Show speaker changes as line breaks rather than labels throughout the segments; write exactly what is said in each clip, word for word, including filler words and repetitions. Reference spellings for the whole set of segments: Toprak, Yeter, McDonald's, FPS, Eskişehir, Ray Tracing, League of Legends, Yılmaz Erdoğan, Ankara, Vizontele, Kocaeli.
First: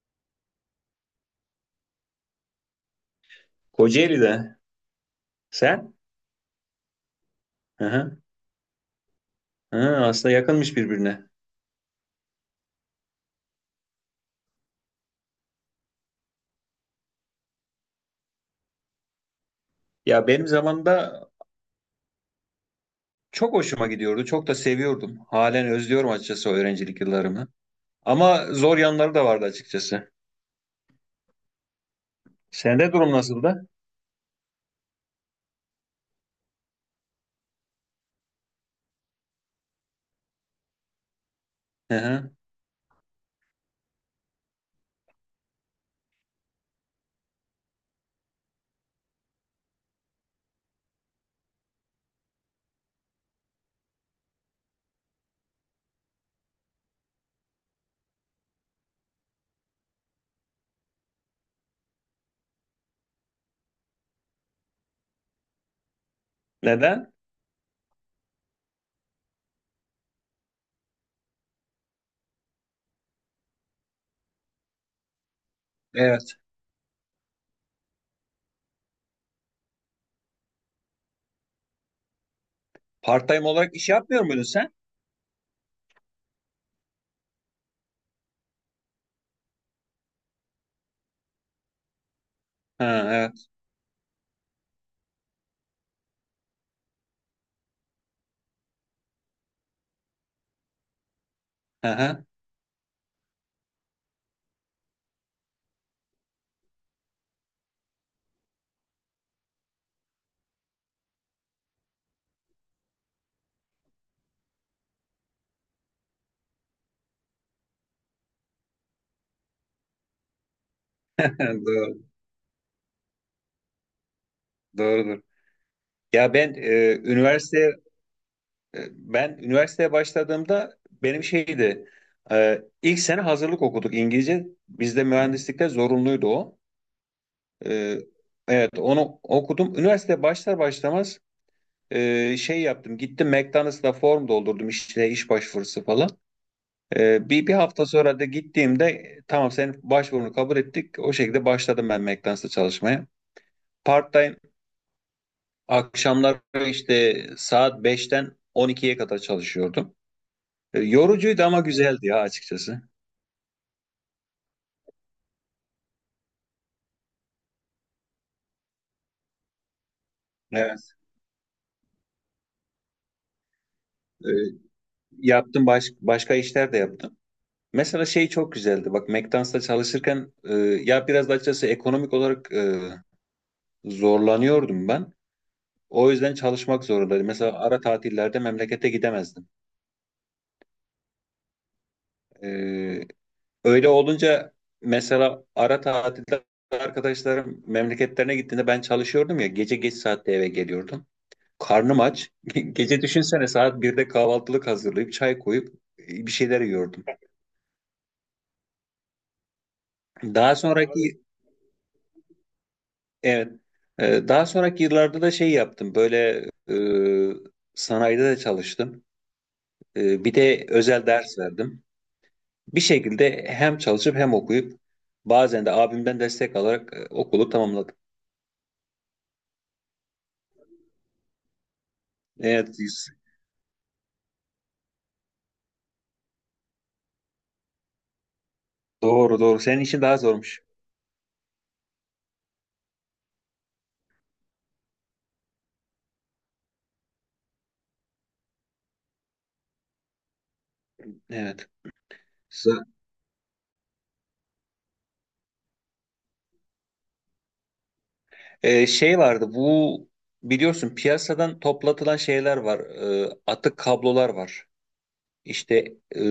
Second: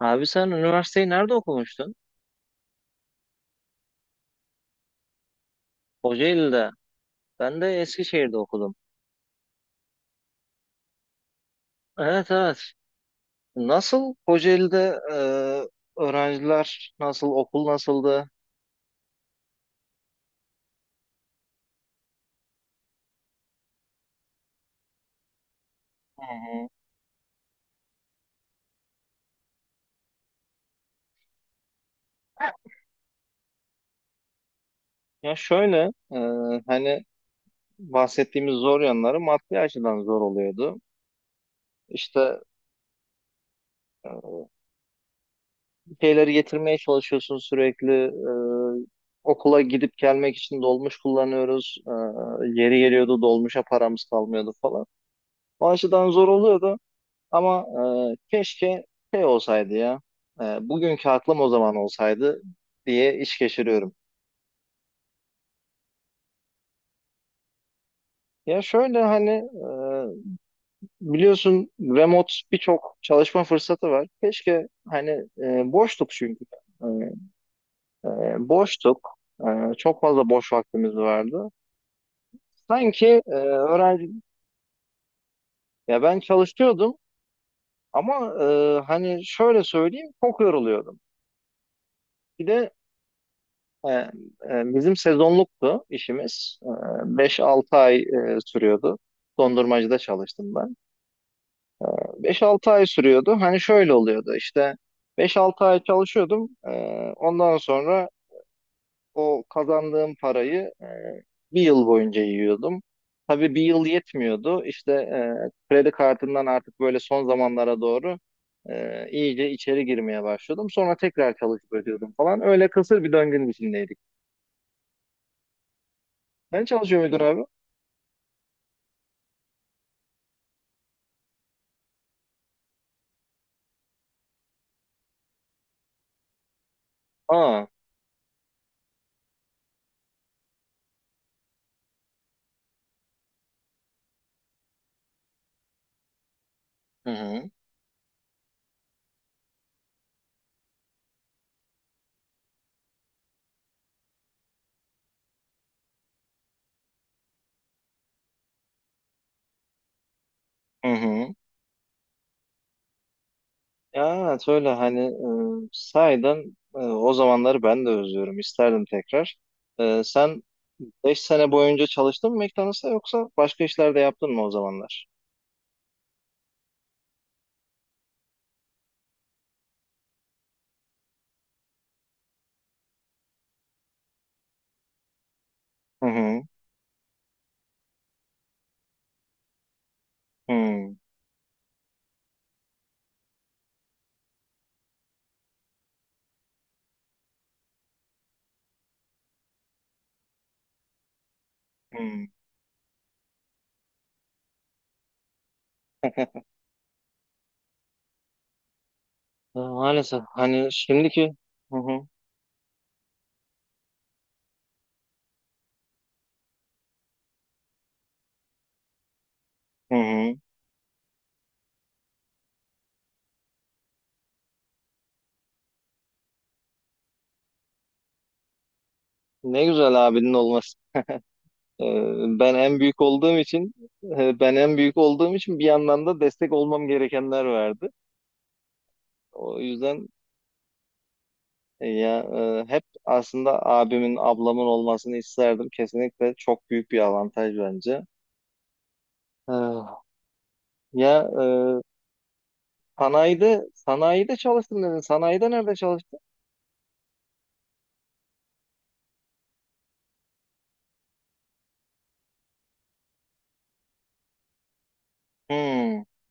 Abi sen üniversiteyi nerede okumuştun?
Kocaeli'de. Sen?
Kocaeli'de. Ben de
Hı hı.
Eskişehir'de okudum.
Hı, aslında yakınmış birbirine.
Evet, evet. Nasıl Kocaeli'de e, öğrenciler nasıl, okul nasıldı?
Ya benim zamanımda çok hoşuma gidiyordu. Çok da seviyordum. Halen özlüyorum
Hı
açıkçası o
hı.
öğrencilik yıllarımı. Ama zor yanları da vardı açıkçası. Sende durum nasıldı?
Ya şöyle, e, hani bahsettiğimiz zor yanları maddi açıdan zor oluyordu.
Hı hı.
İşte e, bir şeyleri getirmeye çalışıyorsun sürekli. E, okula gidip gelmek için dolmuş kullanıyoruz. E, yeri geliyordu, dolmuşa paramız kalmıyordu falan. O açıdan zor oluyordu. Ama e, keşke şey olsaydı ya. E, bugünkü aklım o zaman olsaydı diye iş geçiriyorum.
Neden?
Ya şöyle hani e, biliyorsun remote birçok çalışma fırsatı var. Keşke hani e, boştuk
Evet.
çünkü. E, e, Boştuk. E, çok fazla boş vaktimiz vardı. Sanki e,
Part-time olarak iş
öğrenci,
yapmıyor muydun sen?
ya ben çalışıyordum ama e, hani şöyle söyleyeyim, çok yoruluyordum. Bir de
Ha, evet.
E, e, bizim sezonluktu işimiz. E, beş altı ay e, sürüyordu. Dondurmacıda çalıştım ben.
Hı hı.
Beş altı ay sürüyordu. Hani şöyle oluyordu, işte beş altı ay çalışıyordum. E, ondan sonra o kazandığım parayı e, bir yıl boyunca yiyordum. Tabii bir yıl yetmiyordu. İşte e, kredi kartından artık böyle son zamanlara doğru e, iyice içeri girmeye başlıyordum. Sonra tekrar çalışıp
Doğru,
ödüyordum falan. Öyle kısır bir döngünün içindeydik.
doğrudur. Ya ben
Sen
e,
çalışıyor muydun abi?
üniversiteye e, ben üniversiteye başladığımda benim şeydi. e, ilk sene hazırlık okuduk İngilizce. Bizde mühendislikte zorunluydu o.
Aa.
Ee, evet onu okudum. Üniversite başlar başlamaz e, şey yaptım. Gittim McDonald's'ta form doldurdum işte iş başvurusu falan.
Hı
Ee, bir,
hı.
bir hafta sonra da gittiğimde tamam senin başvurunu kabul ettik. O şekilde başladım ben McDonald's'ta çalışmaya. Part-time akşamlar işte saat beşten on ikiye kadar çalışıyordum. Ee,
Hı hı.
yorucuydu ama güzeldi ya açıkçası.
Ya evet, öyle hani e, sahiden e, o zamanları ben de özlüyorum. İsterdim tekrar. E, sen
Evet.
beş sene boyunca çalıştın mı McDonald's'ta, yoksa başka işler de
Ee,
yaptın mı o zamanlar?
yaptım baş, Başka işler de yaptım. Mesela şey çok güzeldi. Bak McDonald's'ta çalışırken e, ya biraz da açıkçası ekonomik olarak e, zorlanıyordum ben.
Hı
O yüzden
hı.
çalışmak zorundaydım. Mesela ara tatillerde memlekete gidemezdim.
Hı
E, Öyle olunca mesela ara tatilde arkadaşlarım memleketlerine gittiğinde ben çalışıyordum ya gece geç saatte eve geliyordum. Karnım
hı.
aç. Gece düşünsene saat birde kahvaltılık hazırlayıp çay koyup e, bir şeyler yiyordum.
E, Maalesef
Daha
hani
sonraki
şimdiki hı hı.
Evet. Ee, Daha sonraki yıllarda da şey yaptım. Böyle e, sanayide de çalıştım.
Hı
E, bir
hı.
de özel ders verdim. Bir şekilde hem çalışıp hem okuyup bazen de abimden destek alarak e, okulu tamamladım.
Ne güzel abinin olması. E, Ben
Evet.
en büyük
biz-
olduğum için e, ben en büyük olduğum için bir yandan da destek olmam gerekenler vardı.
Doğru doğru.
O
Senin için
yüzden.
daha zormuş.
Ya e, hep aslında abimin, ablamın olmasını isterdim. Kesinlikle çok büyük bir avantaj bence. Ee, Ya
Evet.
e,
Sa-
sanayide, sanayide çalıştım dedin. Sanayide nerede çalıştın?
E, şey vardı bu biliyorsun piyasadan toplatılan şeyler var. E, atık kablolar var. İşte
Hmm.
e,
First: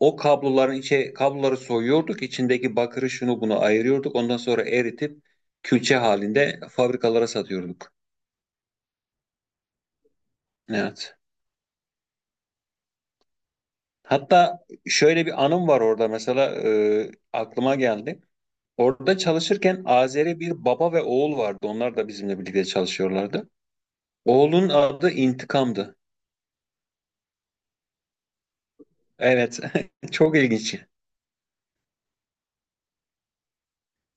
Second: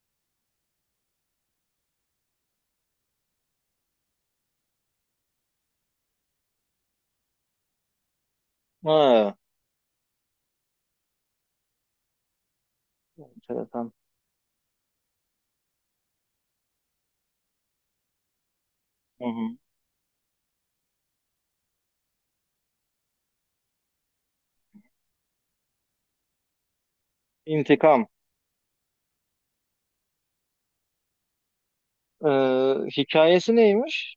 o kabloların içe kabloları soyuyorduk, içindeki bakırı şunu bunu ayırıyorduk. Ondan sonra eritip külçe halinde fabrikalara satıyorduk.
Ha.
Evet.
Enteresan.
Hatta şöyle bir anım var orada mesela e, aklıma geldi. Orada
Hı hı.
çalışırken Azeri bir baba ve oğul vardı. Onlar da bizimle birlikte çalışıyorlardı. Oğlun adı İntikam'dı.
İntikam.
Evet, çok ilginç.
Ee, Hikayesi neymiş?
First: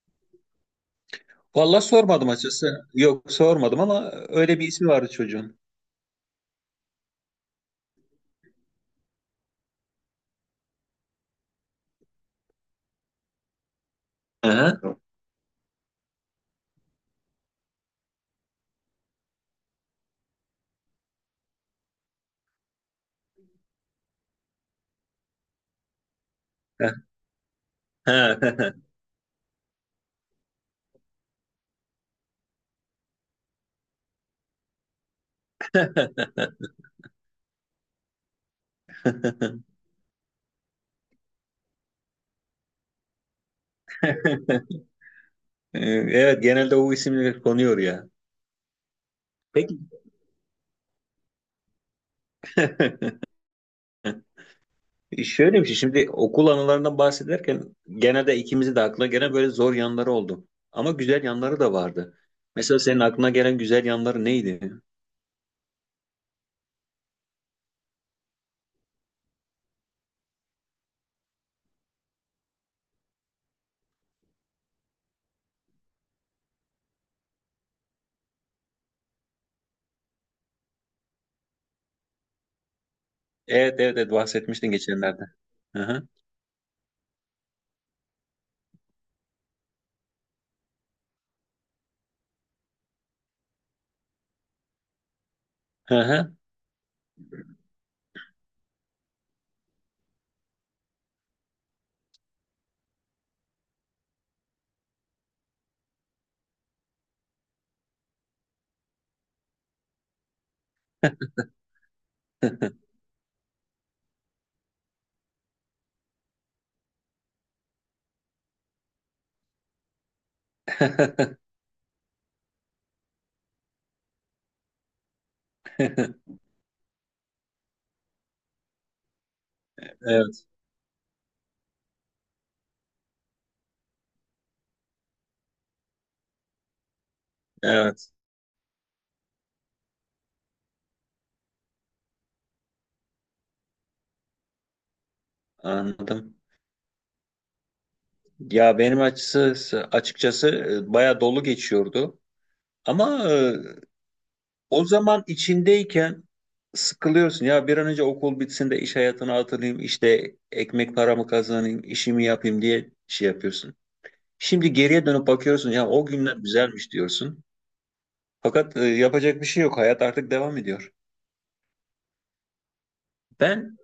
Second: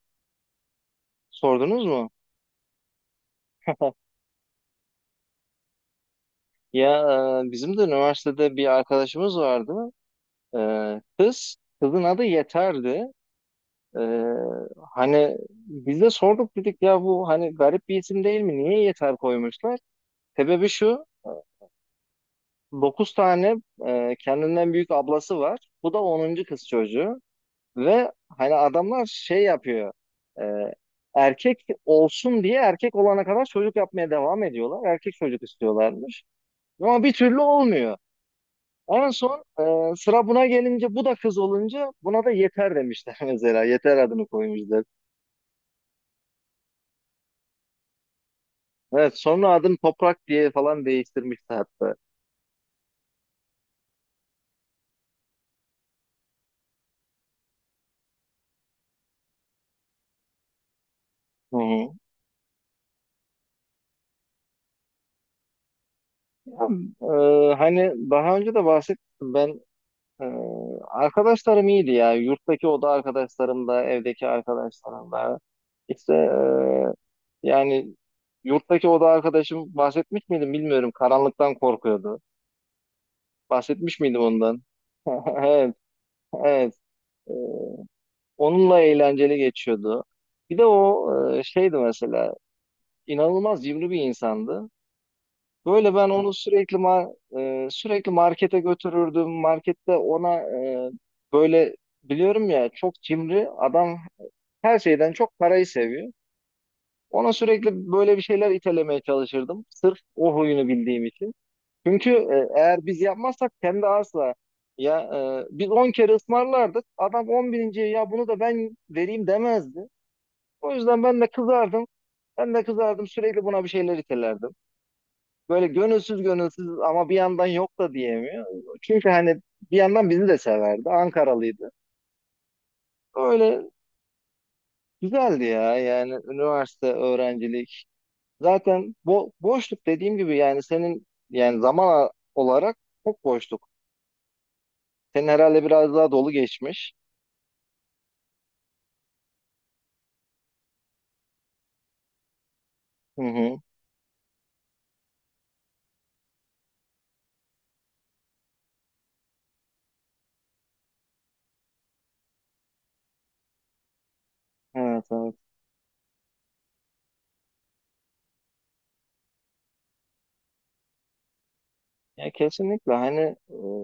Vallahi
Sordunuz mu?
sormadım açıkçası. Yok sormadım ama öyle bir ismi vardı çocuğun.
Ya e, bizim de üniversitede bir arkadaşımız vardı. Ee, kız, kızın adı Yeter'di. Ee,
Hı
Hani biz de sorduk, dedik ya, bu hani garip bir isim değil mi? Niye Yeter koymuşlar? Sebebi şu. Dokuz tane e, kendinden büyük ablası var. Bu da onuncu kız çocuğu. Ve hani
hı.
adamlar şey yapıyor. e, Erkek olsun diye erkek olana kadar çocuk yapmaya devam ediyorlar. Erkek çocuk istiyorlarmış. Ama bir türlü olmuyor. En son e, sıra buna gelince, bu da kız olunca buna da Yeter demişler mesela. Yeter adını koymuşlar.
Evet genelde o isimler konuyor ya.
Evet, sonra adını
Peki
Toprak diye falan değiştirmişti hatta.
şöyle bir şey şimdi okul anılarından bahsederken genelde ikimizi de aklına gelen böyle zor yanları oldu. Ama güzel
Hı
yanları da
hı.
vardı. Mesela senin aklına gelen güzel yanları neydi?
Ee, hani daha önce de bahsettim, ben e, arkadaşlarım iyiydi ya. Yurttaki oda arkadaşlarım da, evdeki arkadaşlarım da. İşte e, yani yurttaki oda arkadaşım, bahsetmiş miydim bilmiyorum, karanlıktan korkuyordu.
Evet evet,
Bahsetmiş
evet
miydim ondan?
bahsetmiştin geçenlerde.
Evet,
Hı hı.
evet. Ee, Onunla eğlenceli geçiyordu. Bir de o e, şeydi mesela, inanılmaz cimri bir insandı. Böyle
Hı
ben onu
hı.
sürekli ma- e, sürekli markete götürürdüm. Markette ona e, böyle, biliyorum ya çok cimri adam, her şeyden çok parayı seviyor. Ona sürekli böyle bir şeyler itelemeye çalışırdım, sırf o huyunu bildiğim için. Çünkü e, eğer biz yapmazsak kendi asla, ya e, biz on kere ısmarlardık. Adam on birinci ya bunu da ben vereyim demezdi. O yüzden ben de kızardım. Ben de kızardım, sürekli buna bir şeyler itelerdim, böyle gönülsüz gönülsüz, ama bir yandan yok da diyemiyor. Çünkü hani bir yandan bizi de
Evet
severdi. Ankaralıydı. Öyle güzeldi ya, yani üniversite öğrencilik.
evet,
Zaten bo boşluk dediğim gibi, yani senin yani zaman olarak çok boşluk. Senin herhalde biraz daha dolu
anladım.
geçmiş.
Ya benim açısı açıkçası e, bayağı dolu geçiyordu.
Hı
Ama e,
hı.
O zaman içindeyken sıkılıyorsun ya bir an önce okul bitsin de iş hayatına atılayım işte ekmek paramı kazanayım işimi yapayım diye şey yapıyorsun. Şimdi
Evet,
geriye dönüp
evet.
bakıyorsun ya o günler güzelmiş diyorsun. Fakat e, yapacak bir şey yok hayat artık devam ediyor.
Ya kesinlikle hani e,
Ben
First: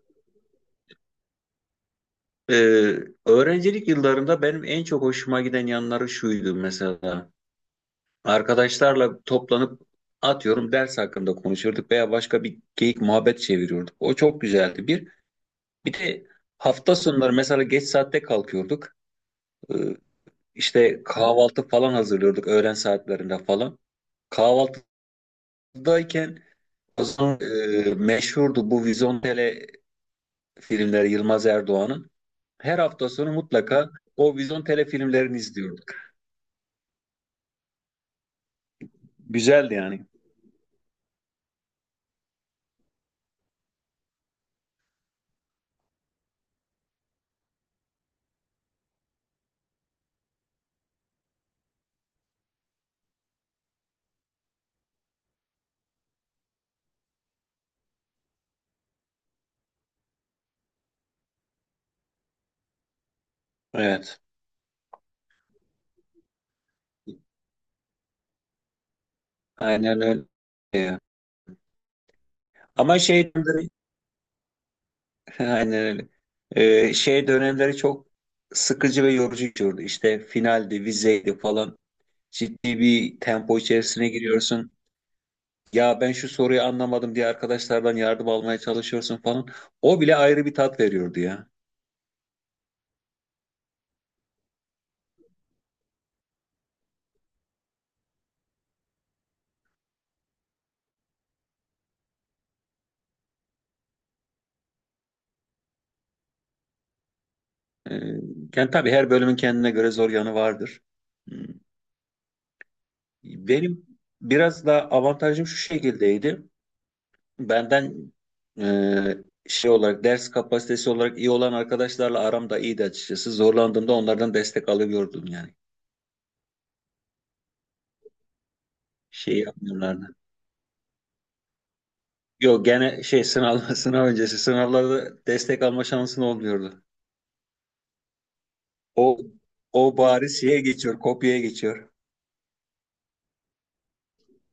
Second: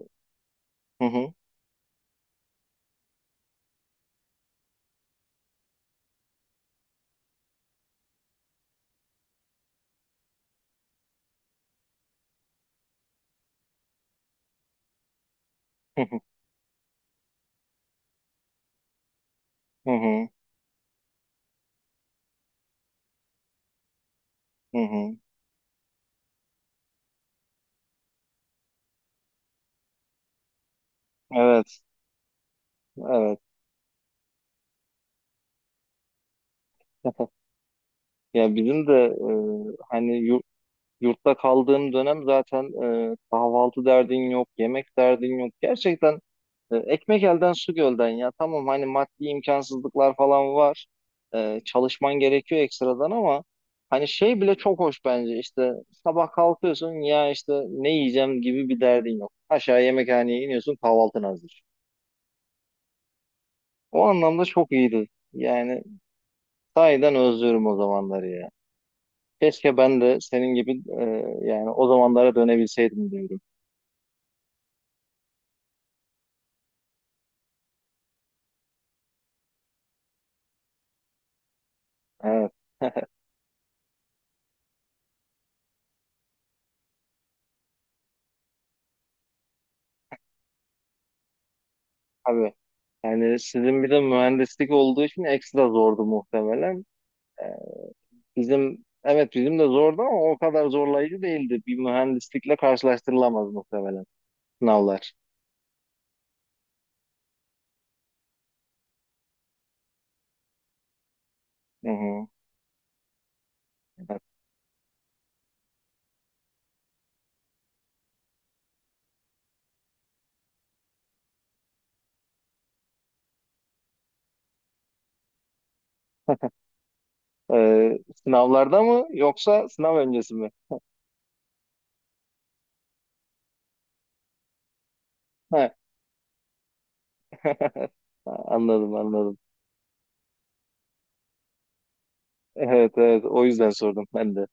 hı hı.
e, öğrencilik yıllarımda benim en çok hoşuma giden yanları şuydu mesela. Arkadaşlarla toplanıp atıyorum ders hakkında konuşurduk veya başka bir geyik muhabbet çeviriyorduk. O çok güzeldi. Bir Bir de hafta sonları mesela geç saatte kalkıyorduk. Ee,
Hı hı. Hı hı.
işte kahvaltı falan hazırlıyorduk öğlen saatlerinde falan.
Hı hı.
Kahvaltıdayken o zaman e, meşhurdu bu Vizontele filmleri Yılmaz
Evet.
Erdoğan'ın. Her hafta sonu
Evet.
mutlaka o Vizontele filmlerini izliyorduk.
Ya bizim de
Güzeldi
e,
yani.
hani yur- yurtta kaldığım dönem zaten e, kahvaltı derdin yok, yemek derdin yok. Gerçekten e, ekmek elden su gölden ya. Tamam, hani maddi imkansızlıklar falan var. E, çalışman gerekiyor ekstradan ama hani şey bile çok hoş bence. İşte sabah kalkıyorsun ya, işte ne yiyeceğim gibi bir derdin yok. Aşağı yemekhaneye iniyorsun, kahvaltın hazır. O
Evet.
anlamda çok iyiydi. Yani sahiden özlüyorum o zamanları ya. Keşke
Aynen
ben de
öyle.
senin gibi
Ee,
e, yani o zamanlara
Ama
dönebilseydim
şey
diyorum.
dönemleri, aynen öyle. Ee, şey dönemleri çok sıkıcı ve yorucu geçiyordu. İşte finaldi, vizeydi falan.
Evet.
Ciddi bir tempo içerisine giriyorsun. Ya ben şu soruyu anlamadım diye arkadaşlardan yardım almaya çalışıyorsun falan. O bile ayrı bir tat veriyordu ya.
Tabii. Yani sizin bir de mühendislik olduğu için ekstra zordu muhtemelen. Ee, Bizim evet, bizim de zordu ama o kadar zorlayıcı değildi. Bir mühendislikle karşılaştırılamaz muhtemelen sınavlar.
Ee, Yani tabii her bölümün kendine göre zor yanı vardır. Hmm.
Hı hı.
Benim
Evet.
biraz da avantajım şu şekildeydi. Benden e, şey olarak ders kapasitesi olarak iyi olan arkadaşlarla aram da iyiydi açıkçası. Zorlandığımda onlardan destek alıyordum yani.
Ee, Sınavlarda mı,
Şey
yoksa sınav
yapmıyorlardı.
öncesi mi?
Yok gene şey sınav sınav öncesi sınavlarda destek
Ha.
alma şansın olmuyordu.
Anladım,
O
anladım.
o bari şeye geçiyor, kopyaya geçiyor.
Evet, evet, o yüzden sordum ben de.